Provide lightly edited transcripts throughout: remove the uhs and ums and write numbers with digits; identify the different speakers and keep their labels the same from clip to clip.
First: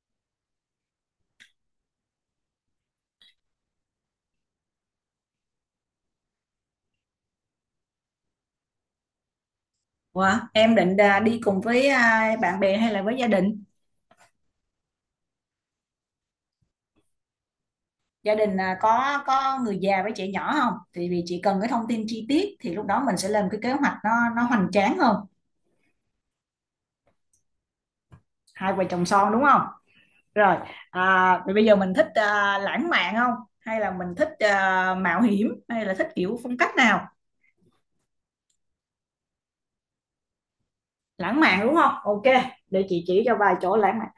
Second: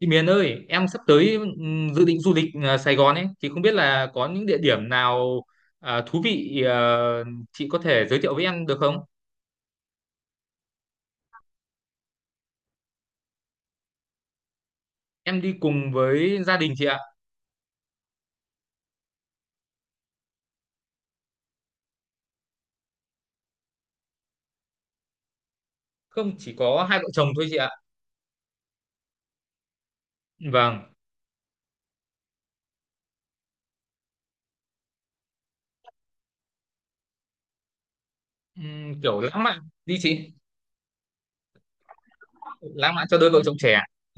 Speaker 1: Chị Miền ơi, em sắp tới dự định du lịch Sài Gòn ấy thì không biết là có những địa điểm nào thú vị chị có thể giới thiệu với em được không?
Speaker 2: Ủa, em định đi cùng với bạn bè hay là với gia đình?
Speaker 1: Em đi cùng với gia đình chị ạ.
Speaker 2: Gia đình à, có người già với trẻ nhỏ không? Thì vì chị cần cái thông tin chi tiết thì lúc đó mình sẽ lên cái kế hoạch nó hoành tráng hơn.
Speaker 1: Không chỉ có hai vợ chồng thôi chị ạ.
Speaker 2: Hai vợ chồng son đúng không? Rồi,
Speaker 1: Vâng.
Speaker 2: vậy bây giờ mình thích lãng mạn không? Hay là mình thích mạo hiểm hay là thích kiểu phong cách nào?
Speaker 1: Kiểu lãng mạn đi chị.
Speaker 2: Lãng mạn đúng không? Ok, để
Speaker 1: Lãng
Speaker 2: chị
Speaker 1: mạn cho
Speaker 2: chỉ
Speaker 1: đôi
Speaker 2: cho
Speaker 1: vợ
Speaker 2: vài
Speaker 1: chồng
Speaker 2: chỗ
Speaker 1: trẻ.
Speaker 2: lãng mạn.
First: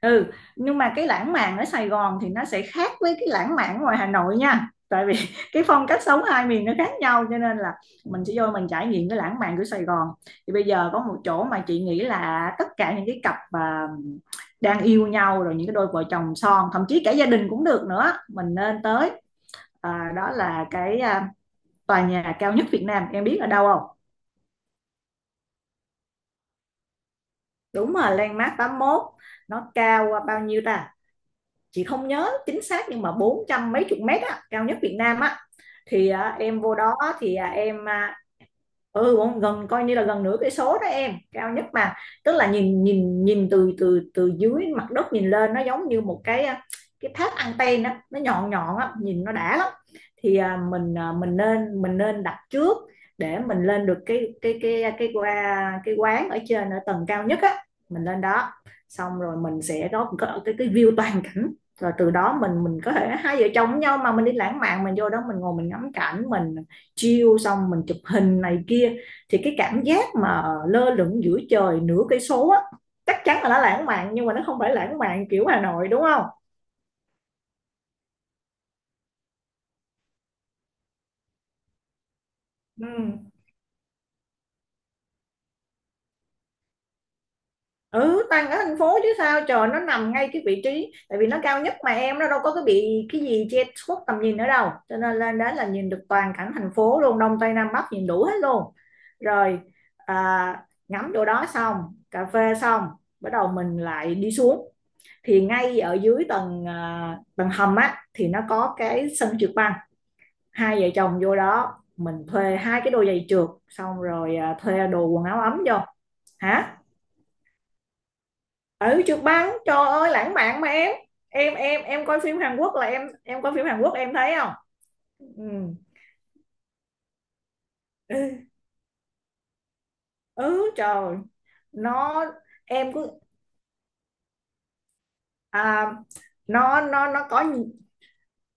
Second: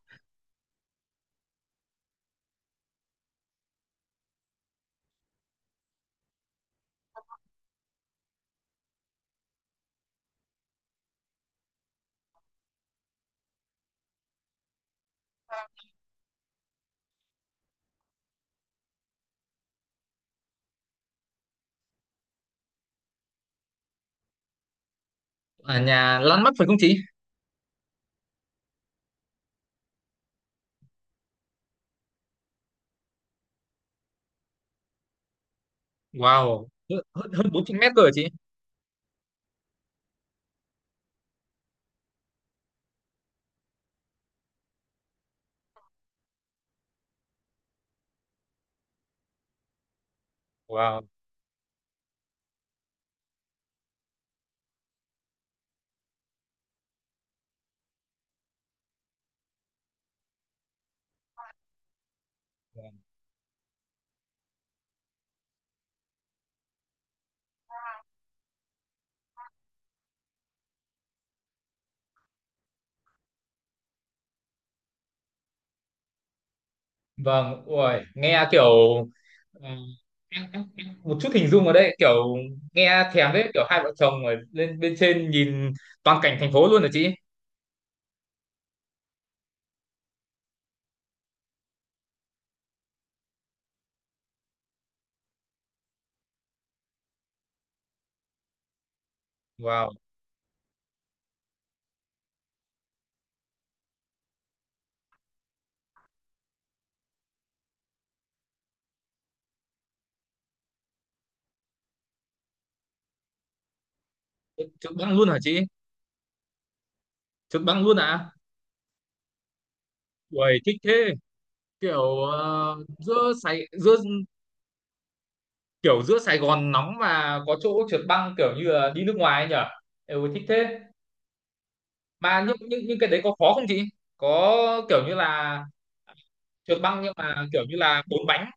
Speaker 2: Ừ, nhưng mà cái lãng mạn ở Sài Gòn thì nó sẽ khác với cái lãng mạn ngoài Hà Nội nha, tại vì cái phong cách sống hai miền nó khác nhau, cho nên là mình sẽ vô mình trải nghiệm cái lãng mạn của Sài Gòn. Thì bây giờ có một chỗ mà chị nghĩ là tất cả những cái cặp mà đang yêu nhau, rồi những cái đôi vợ chồng son, thậm chí cả gia đình cũng được nữa, mình nên tới. Đó là cái tòa nhà cao nhất Việt Nam, em biết ở đâu không?
Speaker 1: Ở nhà lăn mắt phải không chị?
Speaker 2: Đúng rồi, Landmark 81. Nó cao bao nhiêu ta? Chị không nhớ chính xác, nhưng mà bốn trăm mấy chục mét á, cao nhất Việt Nam á. Thì em
Speaker 1: Wow,
Speaker 2: vô đó.
Speaker 1: hơn
Speaker 2: Thì
Speaker 1: hơn bốn trăm mét cơ hả chị?
Speaker 2: ừ, gần, coi như là gần nửa cái số đó, em, cao nhất mà. Tức là nhìn nhìn nhìn từ từ từ dưới mặt đất nhìn lên, nó giống như một cái cái tháp anten á, nó nhọn nhọn á, nhìn nó đã lắm. Thì
Speaker 1: Wow.
Speaker 2: mình nên đặt trước để mình lên được cái cái quán ở trên, ở tầng cao nhất á. Mình lên đó, xong rồi mình sẽ có cái view toàn cảnh. Rồi từ đó mình có thể hai vợ chồng với nhau mà mình đi lãng mạn, mình vô đó mình ngồi mình ngắm cảnh mình chiêu, xong mình chụp hình này kia. Thì cái cảm giác mà lơ lửng giữa trời nửa cây số á, chắc chắn là nó lãng mạn, nhưng mà nó không phải lãng mạn kiểu Hà Nội đúng không?
Speaker 1: Vâng, ui, nghe kiểu ừ, em một chút hình dung ở đây, kiểu
Speaker 2: Ừ,
Speaker 1: nghe thèm đấy, kiểu hai vợ chồng ở lên bên trên nhìn toàn cảnh thành phố luôn hả chị?
Speaker 2: ừ, tăng ở thành phố chứ sao trời, nó nằm ngay cái vị trí, tại vì nó cao nhất mà em, nó đâu có cái bị cái gì che khuất tầm nhìn ở đâu, cho nên lên đó là nhìn được toàn cảnh thành phố luôn, đông tây nam bắc nhìn đủ hết luôn. Rồi,
Speaker 1: Wow,
Speaker 2: ngắm chỗ đó xong, cà phê xong, bắt đầu mình lại đi xuống. Thì ngay ở dưới tầng tầng hầm á, thì nó có cái sân trượt băng. Hai vợ chồng vô đó mình thuê hai cái đôi giày trượt, xong rồi thuê
Speaker 1: chụp
Speaker 2: đồ
Speaker 1: băng
Speaker 2: quần
Speaker 1: luôn hả
Speaker 2: áo ấm
Speaker 1: chị?
Speaker 2: vô. Hả?
Speaker 1: Chụp băng luôn à?
Speaker 2: Ở trượt băng trời ơi, lãng
Speaker 1: Ui,
Speaker 2: mạn mà
Speaker 1: thích
Speaker 2: em.
Speaker 1: thế.
Speaker 2: Em
Speaker 1: Kiểu
Speaker 2: coi phim Hàn Quốc, là em
Speaker 1: giữa
Speaker 2: em coi phim
Speaker 1: Sài
Speaker 2: Hàn Quốc
Speaker 1: giữa
Speaker 2: em thấy không? Ừ,
Speaker 1: kiểu giữa Sài Gòn nóng mà có chỗ trượt băng, kiểu
Speaker 2: ừ,
Speaker 1: như là đi nước ngoài ấy nhở? Ừ, thích
Speaker 2: ừ,
Speaker 1: thế.
Speaker 2: trời nó…
Speaker 1: Mà những những
Speaker 2: Em
Speaker 1: những cái
Speaker 2: cứ
Speaker 1: đấy có khó không chị? Có, kiểu như là
Speaker 2: à,
Speaker 1: trượt
Speaker 2: nó
Speaker 1: băng
Speaker 2: nó
Speaker 1: nhưng
Speaker 2: nó có
Speaker 1: mà kiểu như là bốn bánh,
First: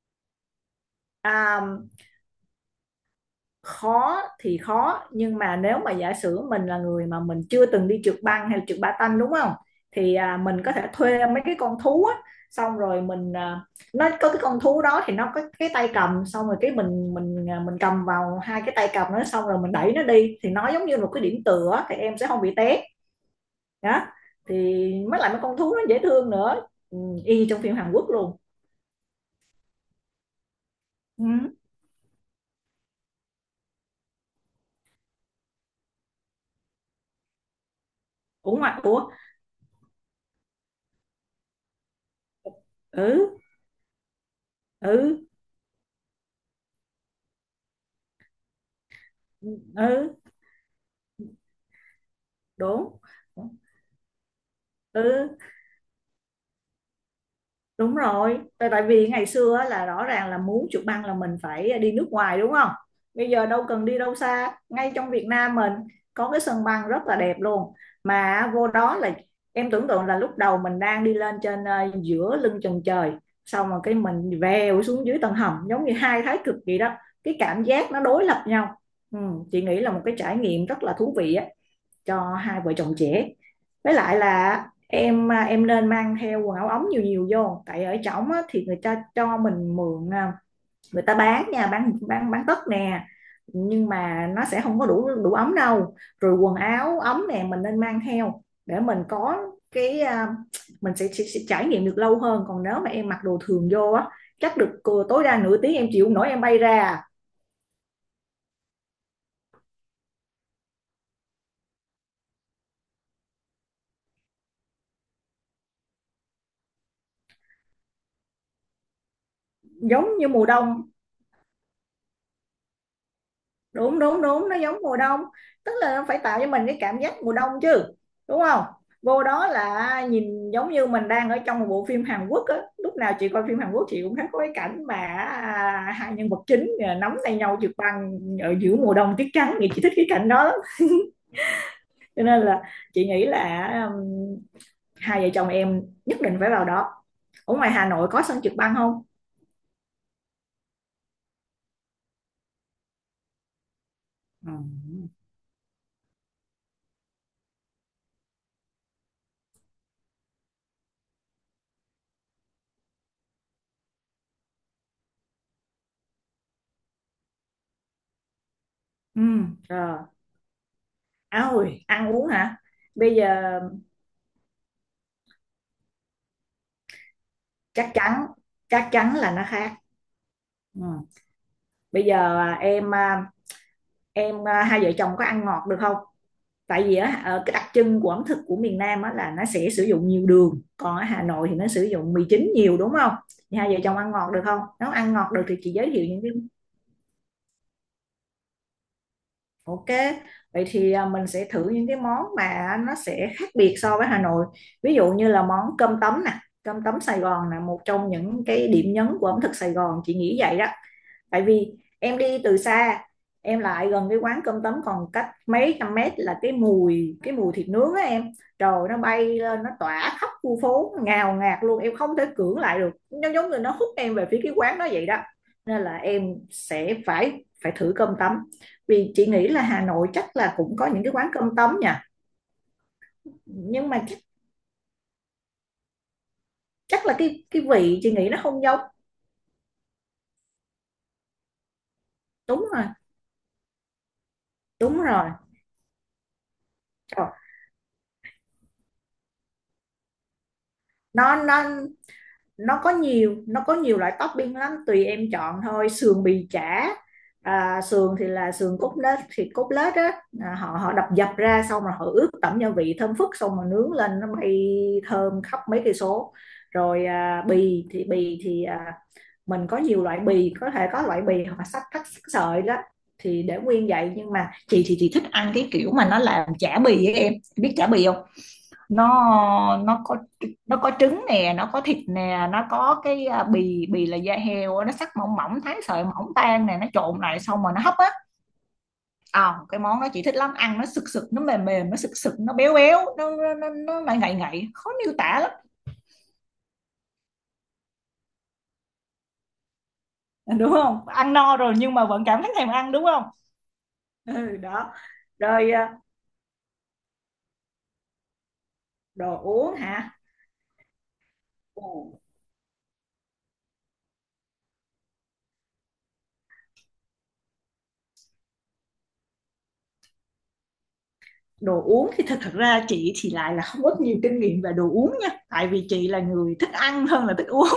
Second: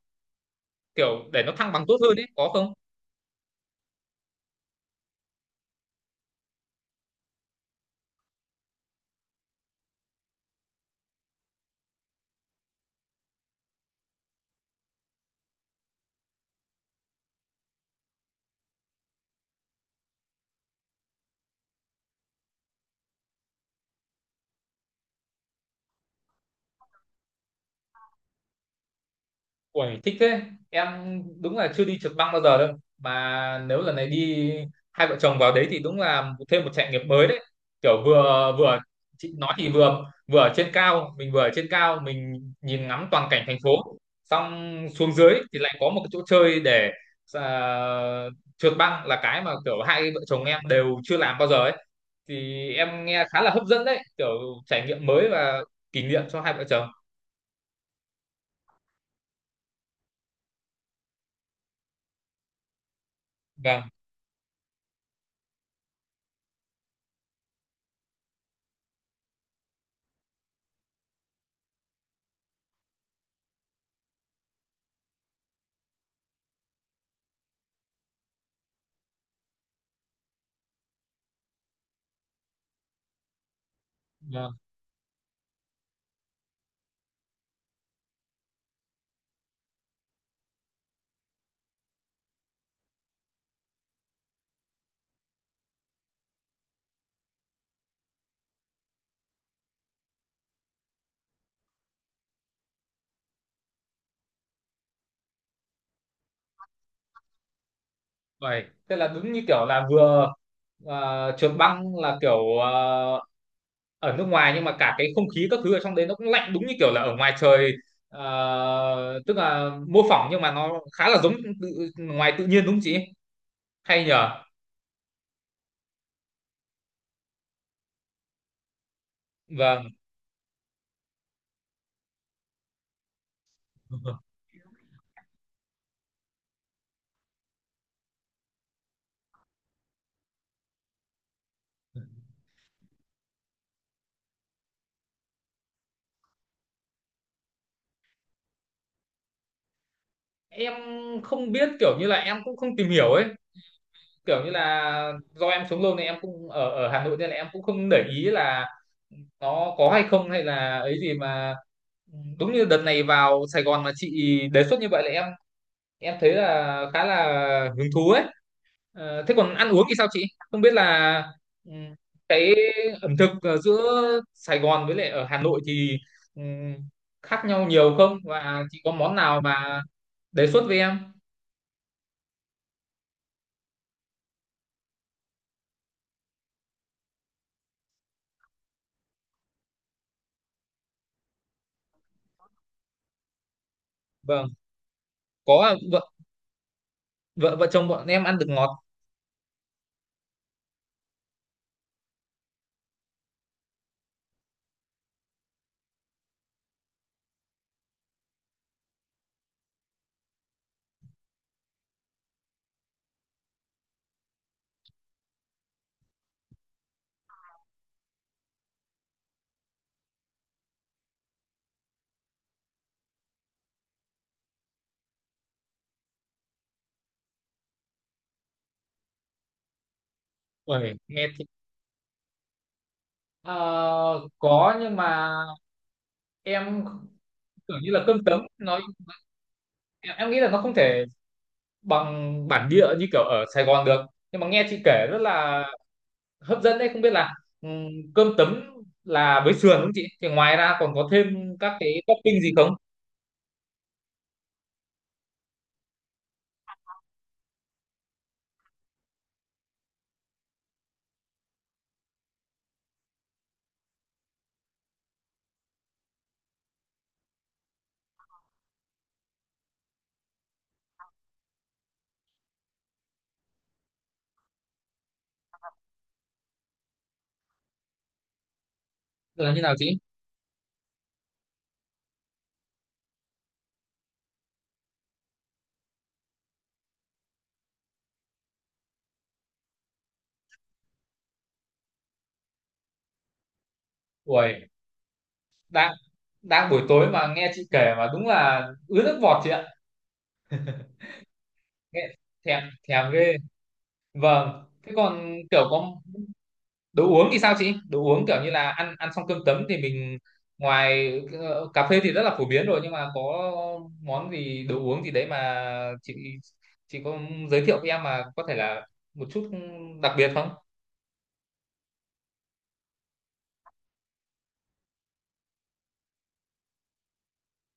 Speaker 1: kiểu để nó thăng
Speaker 2: à,
Speaker 1: bằng tốt hơn ấy, có không?
Speaker 2: khó thì khó, nhưng mà nếu mà giả sử mình là người mà mình chưa từng đi trượt băng hay là trượt patin đúng không, thì mình có thể thuê mấy cái con thú á, xong rồi nó có cái con thú đó thì nó có cái tay cầm, xong rồi cái mình cầm vào hai cái tay cầm nó, xong rồi mình đẩy nó đi, thì nó giống như một cái điểm tựa á, thì em sẽ không bị té. Đó, thì mới lại mấy con thú nó dễ thương nữa. Ừ, y như trong phim Hàn Quốc luôn.
Speaker 1: Uầy, thích thế. Em
Speaker 2: Ừ,
Speaker 1: đúng là chưa đi trượt băng bao giờ đâu. Mà nếu lần này đi hai vợ chồng vào đấy thì đúng là thêm một trải nghiệm mới đấy. Kiểu vừa
Speaker 2: cũng mặc
Speaker 1: vừa
Speaker 2: của…
Speaker 1: chị nói thì vừa vừa ở trên cao, mình vừa ở trên cao mình nhìn ngắm toàn
Speaker 2: ừ,
Speaker 1: cảnh thành phố. Xong xuống
Speaker 2: ừ,
Speaker 1: dưới thì lại có một cái chỗ chơi để à, trượt băng là cái mà kiểu hai
Speaker 2: ừ,
Speaker 1: vợ chồng em đều chưa làm bao giờ ấy. Thì
Speaker 2: đúng,
Speaker 1: em nghe khá là hấp dẫn đấy, kiểu trải nghiệm mới
Speaker 2: ừ.
Speaker 1: và kỷ niệm cho hai vợ chồng.
Speaker 2: Đúng rồi, tại tại vì ngày xưa á, là rõ ràng là muốn chụp băng là mình phải đi nước ngoài đúng không? Bây giờ đâu
Speaker 1: Vâng.
Speaker 2: cần đi đâu xa, ngay trong Việt Nam mình có cái sân băng rất là đẹp luôn. Mà vô đó là em tưởng tượng là lúc đầu mình đang đi lên trên, giữa lưng chừng trời, xong rồi cái mình vèo xuống dưới tầng hầm, giống như hai thái cực vậy đó. Cái cảm giác nó đối lập nhau. Ừ, chị nghĩ là một cái trải nghiệm rất là thú vị á, cho hai vợ chồng trẻ. Với lại
Speaker 1: à,
Speaker 2: là em nên mang theo quần áo ống nhiều nhiều vô, tại ở trỏng á, thì người ta cho mình mượn, người ta bán nha, bán tất nè, nhưng mà nó sẽ không có đủ đủ ấm đâu. Rồi quần áo ấm nè, mình nên mang theo để mình có cái mình sẽ trải nghiệm được lâu hơn. Còn nếu mà em mặc đồ thường vô á, chắc được tối đa nửa tiếng em chịu không nổi em bay ra.
Speaker 1: Vậy, tức là đúng như kiểu là vừa trượt băng là kiểu ở nước ngoài, nhưng mà cả cái không khí các thứ ở trong đấy nó cũng lạnh đúng như kiểu là ở ngoài trời, tức là mô
Speaker 2: Giống
Speaker 1: phỏng
Speaker 2: như
Speaker 1: nhưng
Speaker 2: mùa
Speaker 1: mà nó
Speaker 2: đông.
Speaker 1: khá là giống tự, ngoài tự nhiên đúng không chị?
Speaker 2: Đúng
Speaker 1: Hay
Speaker 2: đúng
Speaker 1: nhờ.
Speaker 2: đúng, nó giống mùa đông. Tức là nó phải tạo cho mình cái cảm giác mùa đông chứ, đúng không? Vô đó
Speaker 1: Vâng.
Speaker 2: là nhìn giống như mình đang ở trong một bộ phim Hàn Quốc á. Lúc nào chị coi phim Hàn Quốc chị cũng thấy có cái cảnh mà hai nhân vật chính nắm tay nhau trượt băng ở giữa mùa đông tuyết trắng, thì chị thích cái cảnh đó lắm. Cho nên là chị nghĩ là hai vợ chồng em nhất định phải vào đó. Ở ngoài Hà Nội có sân trượt băng không?
Speaker 1: Em không biết, kiểu như là em cũng không tìm hiểu ấy, kiểu như
Speaker 2: Ừ.
Speaker 1: là do em sống lâu này em cũng ở ở Hà Nội nên là em cũng không để ý là nó có hay không hay là ấy gì mà. Ừ, đúng như đợt này vào Sài Gòn mà chị đề xuất như vậy là em thấy là khá là hứng thú ấy.
Speaker 2: Ừ,
Speaker 1: Ờ, thế còn ăn uống thì
Speaker 2: rồi.
Speaker 1: sao chị? Không biết là ừ,
Speaker 2: Ôi ăn uống
Speaker 1: cái
Speaker 2: hả? Bây
Speaker 1: ẩm thực
Speaker 2: giờ…
Speaker 1: giữa Sài Gòn với lại ở Hà Nội thì ừ, khác nhau
Speaker 2: chắc
Speaker 1: nhiều không?
Speaker 2: chắn,
Speaker 1: Và chị
Speaker 2: chắc
Speaker 1: có món
Speaker 2: chắn là
Speaker 1: nào
Speaker 2: nó khác.
Speaker 1: mà đề xuất với
Speaker 2: Ừ.
Speaker 1: em?
Speaker 2: Bây giờ hai vợ chồng có ăn ngọt được không? Tại vì á, ờ, cái đặc trưng của ẩm thực của miền Nam á là nó sẽ sử dụng nhiều đường, còn ở Hà Nội thì nó sử dụng mì chính nhiều đúng không? Thì hai vợ chồng ăn ngọt được
Speaker 1: Vâng,
Speaker 2: không? Nếu ăn ngọt được thì
Speaker 1: có
Speaker 2: chị
Speaker 1: ạ.
Speaker 2: giới
Speaker 1: Vợ
Speaker 2: thiệu những cái…
Speaker 1: vợ vợ chồng bọn em ăn được ngọt.
Speaker 2: Ok, vậy thì mình sẽ thử những cái món mà nó sẽ khác biệt so với Hà Nội. Ví dụ như là món cơm tấm nè. Cơm tấm Sài Gòn là một trong những cái điểm nhấn của ẩm thực Sài Gòn, chị nghĩ vậy đó. Tại vì em đi từ xa, em lại gần cái quán cơm tấm còn cách mấy trăm mét là cái mùi, cái mùi thịt nướng á em, trời, nó bay lên, nó tỏa khắp khu phố ngào ngạt luôn, em không thể cưỡng lại được, nó giống như nó hút em về phía cái quán đó vậy đó. Nên là em sẽ phải phải thử cơm tấm. Vì chị nghĩ là Hà Nội chắc là cũng có
Speaker 1: Ôi,
Speaker 2: những cái
Speaker 1: nghe
Speaker 2: quán
Speaker 1: thì-
Speaker 2: cơm tấm nha,
Speaker 1: Ờ,
Speaker 2: nhưng mà chắc,
Speaker 1: có nhưng mà em
Speaker 2: chắc là cái
Speaker 1: tưởng như
Speaker 2: vị
Speaker 1: là
Speaker 2: chị
Speaker 1: cơm
Speaker 2: nghĩ nó
Speaker 1: tấm
Speaker 2: không
Speaker 1: nó
Speaker 2: giống.
Speaker 1: em nghĩ là nó không thể bằng
Speaker 2: Đúng
Speaker 1: bản
Speaker 2: rồi.
Speaker 1: địa như kiểu ở Sài Gòn được, nhưng mà nghe chị
Speaker 2: Đúng
Speaker 1: kể rất
Speaker 2: rồi.
Speaker 1: là hấp dẫn đấy. Không biết
Speaker 2: Trời,
Speaker 1: là ừm, cơm tấm là với sườn không chị, thì ngoài ra còn có
Speaker 2: nó
Speaker 1: thêm
Speaker 2: nó
Speaker 1: các cái topping gì không,
Speaker 2: nó có nhiều, nó có nhiều loại topping lắm, tùy em chọn thôi: sườn, bì, chả. Sườn thì là sườn cốt lết, thịt cốt lết á, à, họ họ đập dập ra, xong rồi họ ướp tẩm gia vị thơm phức, xong rồi nướng lên nó bay thơm khắp mấy cây số. Rồi mình có nhiều loại bì, có thể có loại bì hoặc là sắc thắt sắc sợi đó thì để nguyên vậy. Nhưng mà chị thì chị thích ăn cái kiểu mà nó làm chả bì ấy em, biết chả bì không? nó
Speaker 1: là như nào chị?
Speaker 2: nó có, nó có trứng nè, nó có thịt nè, nó có cái à, bì bì là da heo á, nó sắc mỏng mỏng, thái sợi mỏng tan nè, nó trộn lại xong rồi nó hấp á. Cái món đó chị thích lắm, ăn nó sực sực, nó mềm mềm, nó sực sực, nó béo béo, nó lại ngậy ngậy,
Speaker 1: Ui,
Speaker 2: khó miêu tả lắm.
Speaker 1: đang đang buổi tối mà nghe chị kể mà đúng là ứa nước bọt chị ạ,
Speaker 2: Đúng không, ăn no rồi nhưng
Speaker 1: nghe
Speaker 2: mà vẫn cảm thấy
Speaker 1: thèm
Speaker 2: thèm ăn đúng
Speaker 1: thèm
Speaker 2: không?
Speaker 1: ghê.
Speaker 2: Ừ
Speaker 1: Vâng,
Speaker 2: đó,
Speaker 1: thế còn kiểu
Speaker 2: rồi.
Speaker 1: có đồ uống thì sao chị? Đồ uống kiểu như là ăn ăn xong cơm
Speaker 2: Đồ
Speaker 1: tấm
Speaker 2: uống
Speaker 1: thì
Speaker 2: hả?
Speaker 1: mình ngoài cà
Speaker 2: Ồ,
Speaker 1: phê thì rất là phổ biến rồi, nhưng mà có món gì đồ uống gì đấy mà chị chị có giới thiệu với em mà có thể là một chút đặc biệt không?
Speaker 2: đồ uống thì thật thật ra chị thì lại là không có nhiều kinh nghiệm về đồ uống nha, tại vì chị là người thích ăn hơn là thích uống.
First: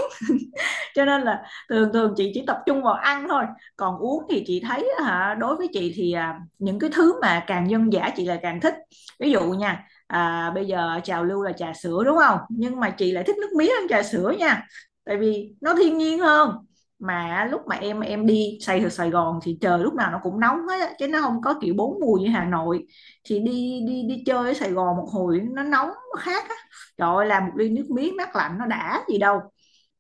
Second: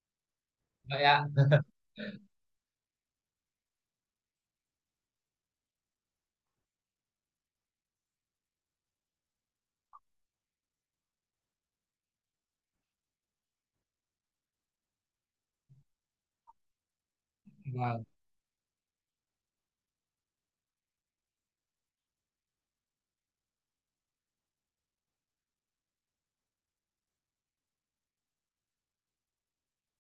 Speaker 1: Vậy
Speaker 2: Cho nên
Speaker 1: ạ.
Speaker 2: là thường thường chị chỉ tập trung vào ăn thôi. Còn uống thì chị thấy hả, đối với chị thì những cái thứ mà càng dân dã chị lại càng thích. Ví dụ nha, bây giờ trào lưu là trà sữa đúng không, nhưng mà chị lại thích nước mía hơn trà sữa nha, tại vì nó thiên nhiên hơn. Mà lúc mà
Speaker 1: Vâng,
Speaker 2: em đi Sài ở Sài Gòn thì trời lúc nào nó cũng nóng hết á, chứ nó không có kiểu bốn mùa như Hà Nội. Thì đi đi đi chơi ở Sài Gòn một hồi nó nóng nó khác á, trời ơi làm một ly nước miếng mát lạnh nó đã gì đâu.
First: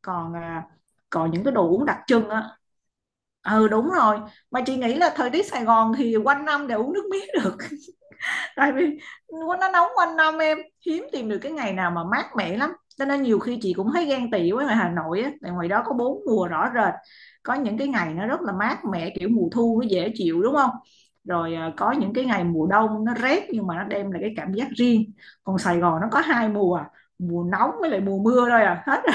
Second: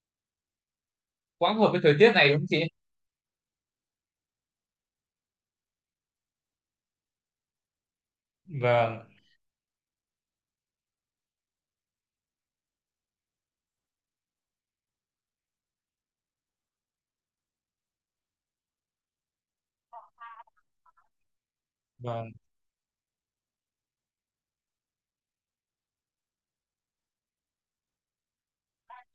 Speaker 2: Còn còn những
Speaker 1: quá
Speaker 2: cái
Speaker 1: hợp
Speaker 2: đồ
Speaker 1: với
Speaker 2: uống
Speaker 1: thời
Speaker 2: đặc
Speaker 1: tiết này
Speaker 2: trưng
Speaker 1: đúng không
Speaker 2: á.
Speaker 1: chị?
Speaker 2: Ừ đúng rồi, mà chị nghĩ là thời tiết Sài Gòn thì quanh năm để uống nước mía được. Tại vì
Speaker 1: Vâng
Speaker 2: nó nóng quanh năm em, hiếm tìm được cái ngày nào mà mát mẻ lắm. Cho nên nhiều khi chị cũng thấy ghen tị với ngoài Hà Nội á, tại ngoài đó có bốn mùa rõ rệt, có những cái ngày nó rất là mát mẻ kiểu mùa thu nó dễ chịu đúng không, rồi có những cái
Speaker 1: vâng,
Speaker 2: ngày mùa đông nó rét, nhưng mà nó đem lại cái cảm giác riêng. Còn Sài Gòn nó có hai mùa, mùa nóng với lại mùa mưa thôi à, hết rồi.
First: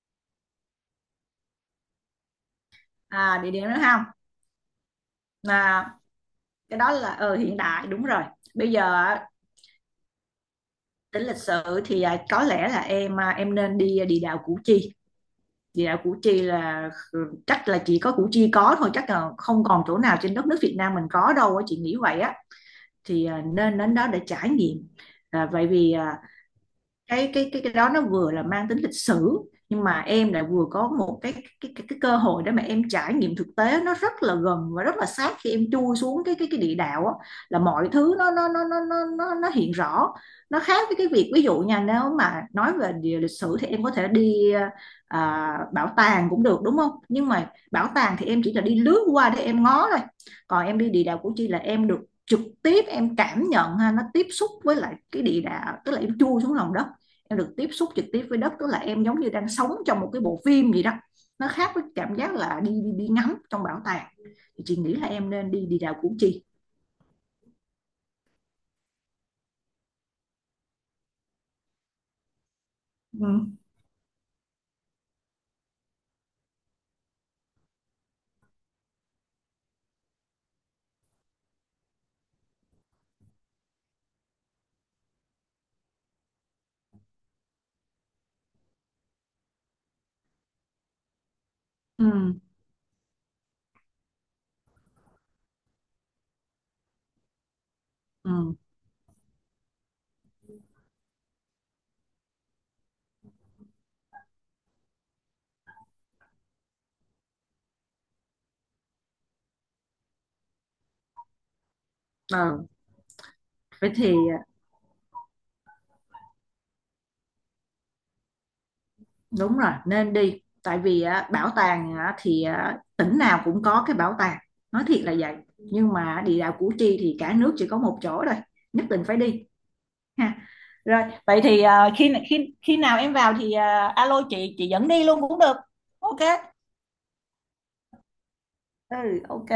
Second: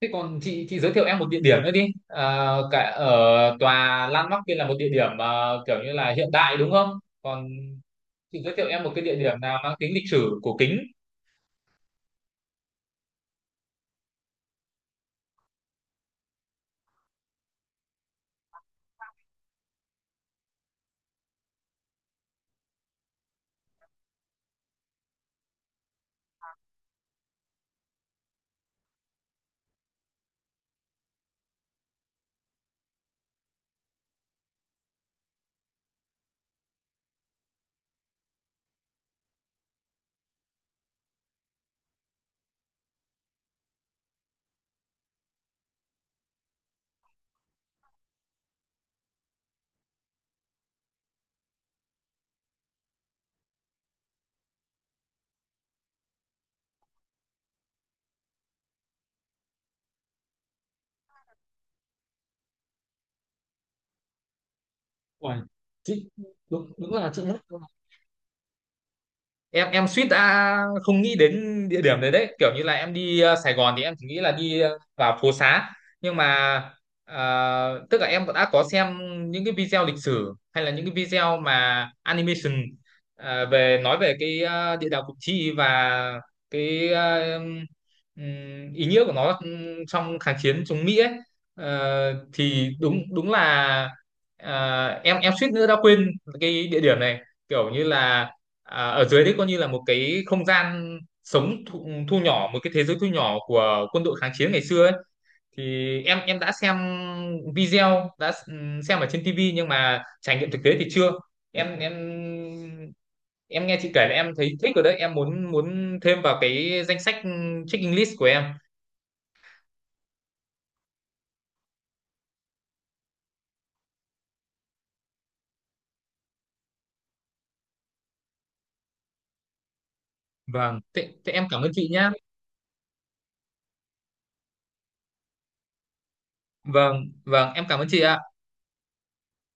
Speaker 1: thế còn chị giới thiệu em một địa điểm nữa đi, cả
Speaker 2: À, địa
Speaker 1: ở
Speaker 2: điểm nữa không?
Speaker 1: tòa Landmark kia là một địa điểm mà kiểu
Speaker 2: À,
Speaker 1: như là hiện đại đúng
Speaker 2: cái
Speaker 1: không,
Speaker 2: đó là ờ,
Speaker 1: còn
Speaker 2: hiện đại đúng rồi.
Speaker 1: chị giới thiệu
Speaker 2: Bây
Speaker 1: em một cái
Speaker 2: giờ
Speaker 1: địa điểm nào mang tính lịch sử cổ kính.
Speaker 2: tính lịch sử thì à, có lẽ là em à, em nên đi địa đạo Củ Chi. Địa đạo Củ Chi là, ừ, chắc là chỉ có Củ Chi có thôi, chắc là không còn chỗ nào trên đất nước Việt Nam mình có đâu á, chị nghĩ vậy á. Thì nên đến đó để trải nghiệm. à, vậy vì à, cái đó nó vừa là mang tính lịch sử, nhưng mà em lại vừa có một cái cơ hội để mà em trải nghiệm thực tế nó rất là gần và rất là sát, khi em chui xuống cái địa đạo á, là mọi thứ nó hiện rõ. Nó khác với cái việc, ví dụ nha, nếu mà nói về địa lịch sử thì em có thể đi bảo tàng cũng được đúng không, nhưng mà bảo tàng thì em chỉ là đi lướt qua để em ngó thôi. Còn em đi địa đạo Củ Chi là em được trực tiếp em cảm nhận ha, nó tiếp xúc với lại cái địa đạo, tức là em chui xuống lòng đất, em được tiếp xúc trực tiếp với đất, tức là em giống như đang sống trong một cái bộ phim gì đó. Nó khác với cảm giác là đi đi đi ngắm trong bảo tàng. Thì chị nghĩ là em
Speaker 1: Uầy,
Speaker 2: nên đi đi đảo
Speaker 1: chị
Speaker 2: Củ Chi.
Speaker 1: đúng, đúng là chị hết em suýt đã không nghĩ đến địa điểm đấy đấy, kiểu như là em đi Sài
Speaker 2: Ừ.
Speaker 1: Gòn thì em chỉ nghĩ là đi vào phố xá, nhưng mà tức là em đã có xem những cái video lịch sử hay là những cái video mà animation về nói về cái địa đạo Củ Chi và cái ý nghĩa của nó, trong kháng chiến chống Mỹ ấy.
Speaker 2: Ừ.
Speaker 1: Ờ, thì đúng đúng là ờ, em suýt nữa đã quên cái địa điểm này, kiểu như là
Speaker 2: Ừ.
Speaker 1: à, ở dưới đấy coi như là một cái không gian sống thu nhỏ, một cái thế giới thu nhỏ của quân đội kháng chiến ngày xưa ấy. Thì em đã xem video, đã xem ở trên TV nhưng mà trải nghiệm thực tế thì chưa. em em
Speaker 2: Ờ,
Speaker 1: em nghe chị
Speaker 2: vậy
Speaker 1: kể là
Speaker 2: thì
Speaker 1: em thấy thích rồi đấy, em muốn muốn thêm vào cái danh sách checking list của em.
Speaker 2: đúng rồi nên đi, tại vì á, bảo tàng á, thì á, tỉnh nào cũng có cái bảo tàng, nói thiệt là vậy. Nhưng mà địa đạo Củ Chi thì cả nước chỉ có một chỗ thôi, nhất định phải đi ha.
Speaker 1: Vâng
Speaker 2: Rồi,
Speaker 1: thế, thế
Speaker 2: vậy
Speaker 1: em cảm
Speaker 2: thì
Speaker 1: ơn chị
Speaker 2: ờ,
Speaker 1: nhá.
Speaker 2: khi khi khi nào em vào thì ờ, alo chị dẫn đi luôn cũng được. Ok.
Speaker 1: Vâng vâng, em cảm ơn chị ạ.
Speaker 2: Ừ, ok.